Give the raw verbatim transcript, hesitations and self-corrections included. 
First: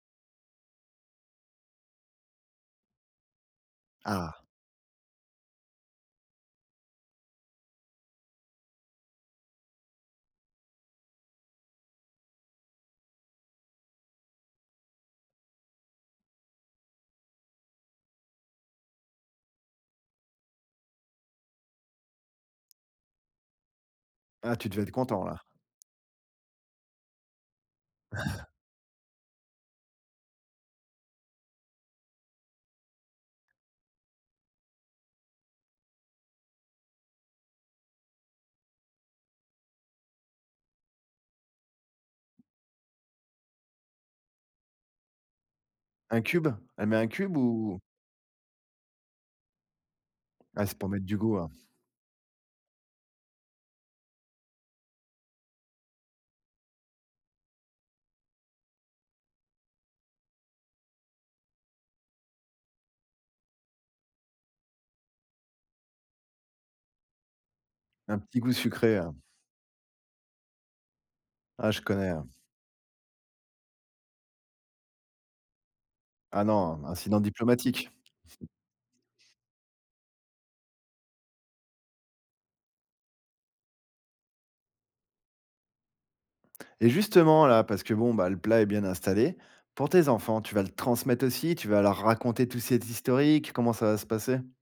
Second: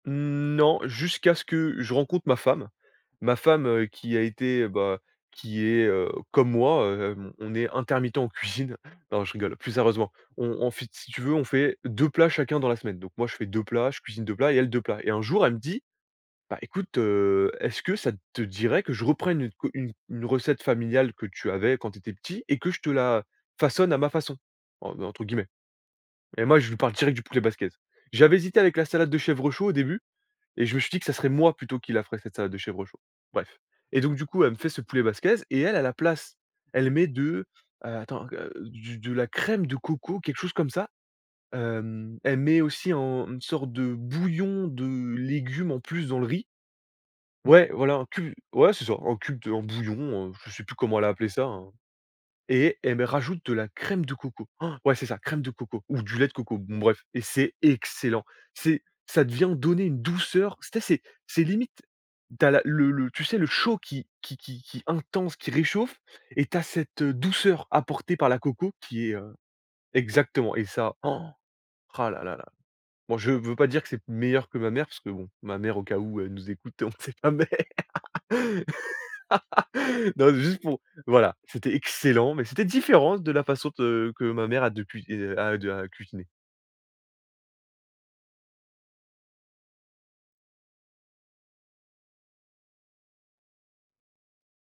Mmh, non, jusqu'à ce que je rencontre ma femme. Ma femme, heu, qui a Ah. été, bah, qui est, heu, comme moi hem, on est intermittent en cuisine. Non, je rigole. Plus sérieusement, on on fait, si tu veux, on fait deux plats chacun dans la semaine. Donc moi, je fais deux plats, je cuisine deux plats, et elle deux plats. Et un jour, elle me dit: «Bah écoute, heu, est-ce que ça te dirait que je reprenne une q une une recette familiale que tu avais quand tu étais petit et que je te la façonne à «ma façon»?» Ah, tu devais Heu, être en content, entre là. guillemets, et moi je lui parle direct du poulet basquaise. J'avais hésité avec la salade de chèvre chaud, au début et je me suis dit que ça serait moi plutôt qui la ferais, cette salade de chèvre chaud. Bref, et donc du coup, elle me fait ce poulet basquaise et elle à la place, elle met de attends, heu, du de la crème de coco, quelque chose comme ça. Hem, elle met aussi en une sorte de bouillon de légumes en plus dans Un le riz cube, elle met un cube, ouais, ou voilà! Un cu ouais, c'est ça, un cube, un bouillon, heu, je sais Ah, plus c'est pour comment mettre elle a du appelé goût, ça heu hein, et elle met rajoute de la crème de coco. Han! Ouais, c'est ça, crème de coco ou du lait de coco, bon bref, et c'est excellent! C'est, ça d vient donner une douceur. Tu sais c'est c'est limite tu as la le le, tu sais le chaud qui qui qui qui intense, qui réchauffe, et tu as cette, heu, douceur apportée Un par la petit goût coco sucré, qui heu est, heu exactement! Et ça han! Ah, je Rah connais, là heu là là. Bon, je veux pas dire que c'est meilleur que ma mère, parce que bon, ma mère au cas où elle Ah nous écoute, non, on ne sais incident jamais.. diplomatique. Non, c'est juste pour, voilà, c'était excellent, mais c'était différent de la façon de que ma mère a depuis, heu, a de à cuisiner. Et justement, là, parce que, bon, bah, le plat est bien installé, pour tes enfants tu vas le transmettre aussi? Tu vas leur raconter tout cet historique? Comment ça va se passer?